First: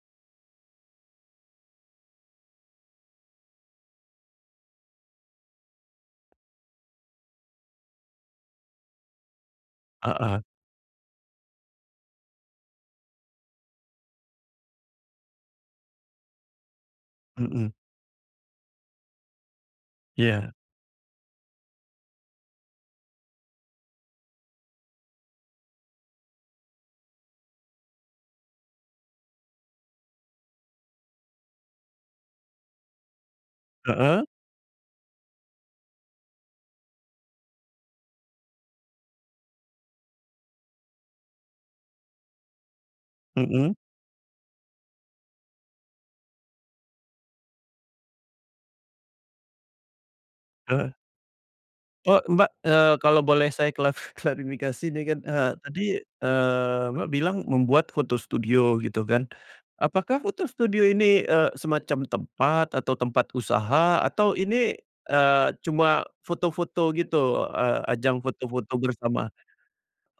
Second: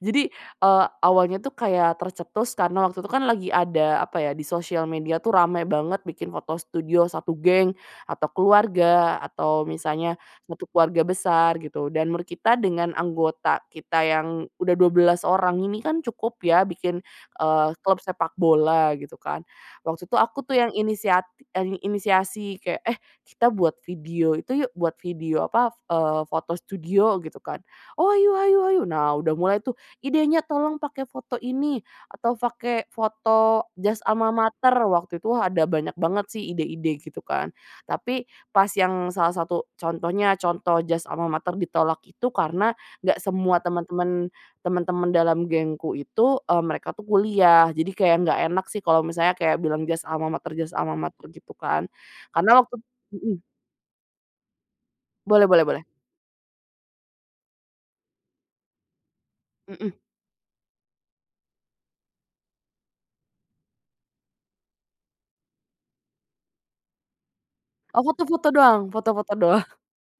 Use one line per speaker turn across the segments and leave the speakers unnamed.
Jadi, eee, awalnya tuh kayak tercetus karena waktu itu kan lagi, ada apa ya, di sosial media tuh rame banget bikin foto studio satu geng, atau keluarga atau misalnya,
Heeh.
satu keluarga besar, gitu. Dan menurut kita dengan anggota kita yang, udah 12 orang ini kan cukup ya, bikin, eee,
Mhm.
klub sepak bola, gitu kan. Waktu itu aku
Iya.
tuh yang inisiat e inisiasi, kayak, "Eh kita buat video itu yuk, buat video apa, eee, foto studio," gitu kan. "Oh, ayo ayo ayo." Nah udah mulai tuh, idenya, "Tolong pakai foto ini, atau pakai foto jas
Heeh.
almamater," waktu itu ada banyak banget sih ide-ide, gitu kan. Tapi, pas yang salah satu contohnya, contoh jas almamater ditolak itu karena, nggak semua
Mhm.
teman-teman teman-teman dalam gengku itu, e mereka tuh kuliah, jadi kayak nggak enak sih kalau misalnya kayak bilang jas almamater jas
Heeh.
almamater gitu kan,
Oh, Mbak,
karena waktu
eee, kalau
mhm.
boleh saya klaf klarifikasi ini kan,
Boleh
eee,
boleh
tadi,
boleh.
eee, Mbak bilang membuat foto studio, gitu kan.
Mhm.
Apakah foto studio ini, eee, semacam tempat, atau tempat usaha, atau ini, eee, cuma foto-foto gitu, eee,
Oh
ajang
foto-foto
foto-foto
doang
bersama?
foto-foto doang.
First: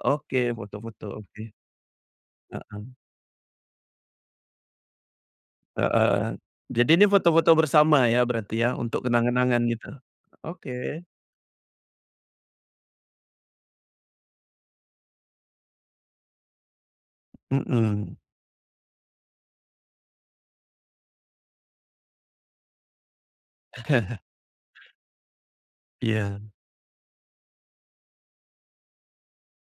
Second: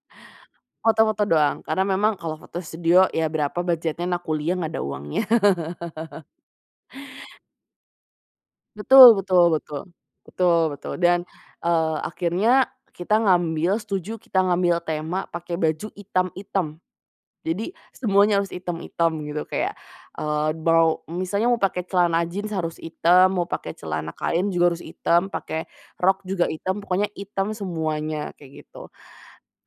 Oke, foto-foto,
Foto-foto
oke.
doang. Karena memang kalau foto
Heeh.
studio, ya berapa budget-nya anak kuliah, nggak ada uangnya.
Heeh, jadi ini foto-foto bersama ya, berarti ya, untuk
Betul betul
kenang-kenangan
betul,
gitu,
betul betul
oke.
dan, eee, akhirnya, kita ngambil, setuju kita ngambil tema pakai baju hitam-hitam. Jadi,
Mhm.
semuanya harus hitam-hitam gitu, kayak, eee, mau misalnya mau pakai celana jeans harus hitam, mau pakai celana kain juga harus hitam, pakai rok, juga
Iya.
hitam, pokoknya hitam semuanya, kayak gitu.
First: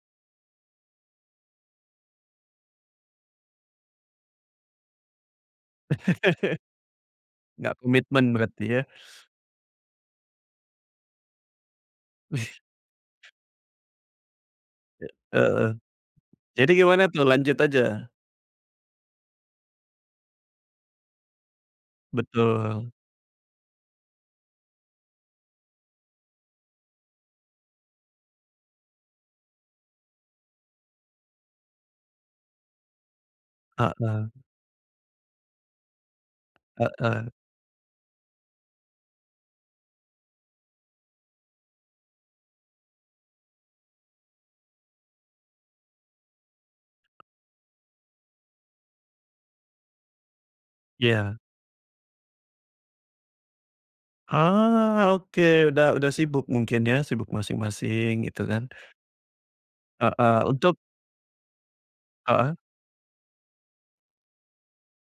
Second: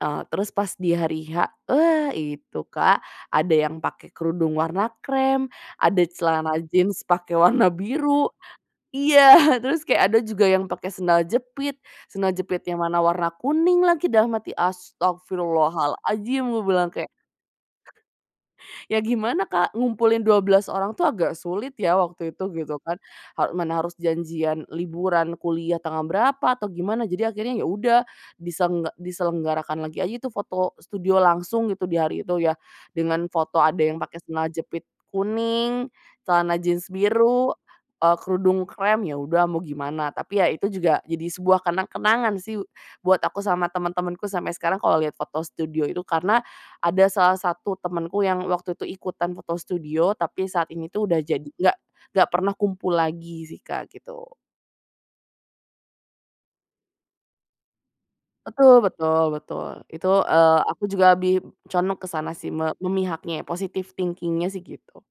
Eee, terus pas di hari H, eee, wa itu Kak, ada yang pake kerudung warna krem, ada celana jeans pake warna
Nggak
biru.
komitmen berarti ya.
Iya, terus kayak ada juga yang pake sendal jepit, sendal
Wih.
jepit yang mana warna kuning lagi, dalam hati,
E heeh,
astaghfirullahal'adzim, gua
jadi
bilang
gimana
kayak
tuh, lanjut aja.
Ya gimana Kak, ngumpulin 12 orang tuh agak sulit ya waktu itu, gitu
Betul.
kan, ha mana harus janjian liburan kuliah tanggal berapa, atau gimana jadi akhirnya ya udah, disengga diselenggarakan lagi aja itu foto studio langsung gitu, di hari itu, ya, dengan foto ada yang pake
Heeh.
celana jepit kuning, celana jeans
Heeh.
biru, eee, kerudung krem, ya udah mau gimana. Tapi ya itu juga, jadi sebuah kenang-kenangan sih, buat aku sama teman-temanku sampai sekarang kalau lihat foto studio itu, karena, ada salah satu temanku yang waktu itu ikutan foto studio, tapi saat ini tuh udah
Iya.
jadi nggak nggak pernah kumpul lagi sih Kak, gitu.
Ah oke. Udah udah sibuk mungkin ya, sibuk masing-masing, gitu kan.
Betul betul betul. Itu,
Heeh,
eee,
untuk
aku juga lebih condong ke sana sih,
Heeh.
me memihaknya, positif thinking-nya sih gitu.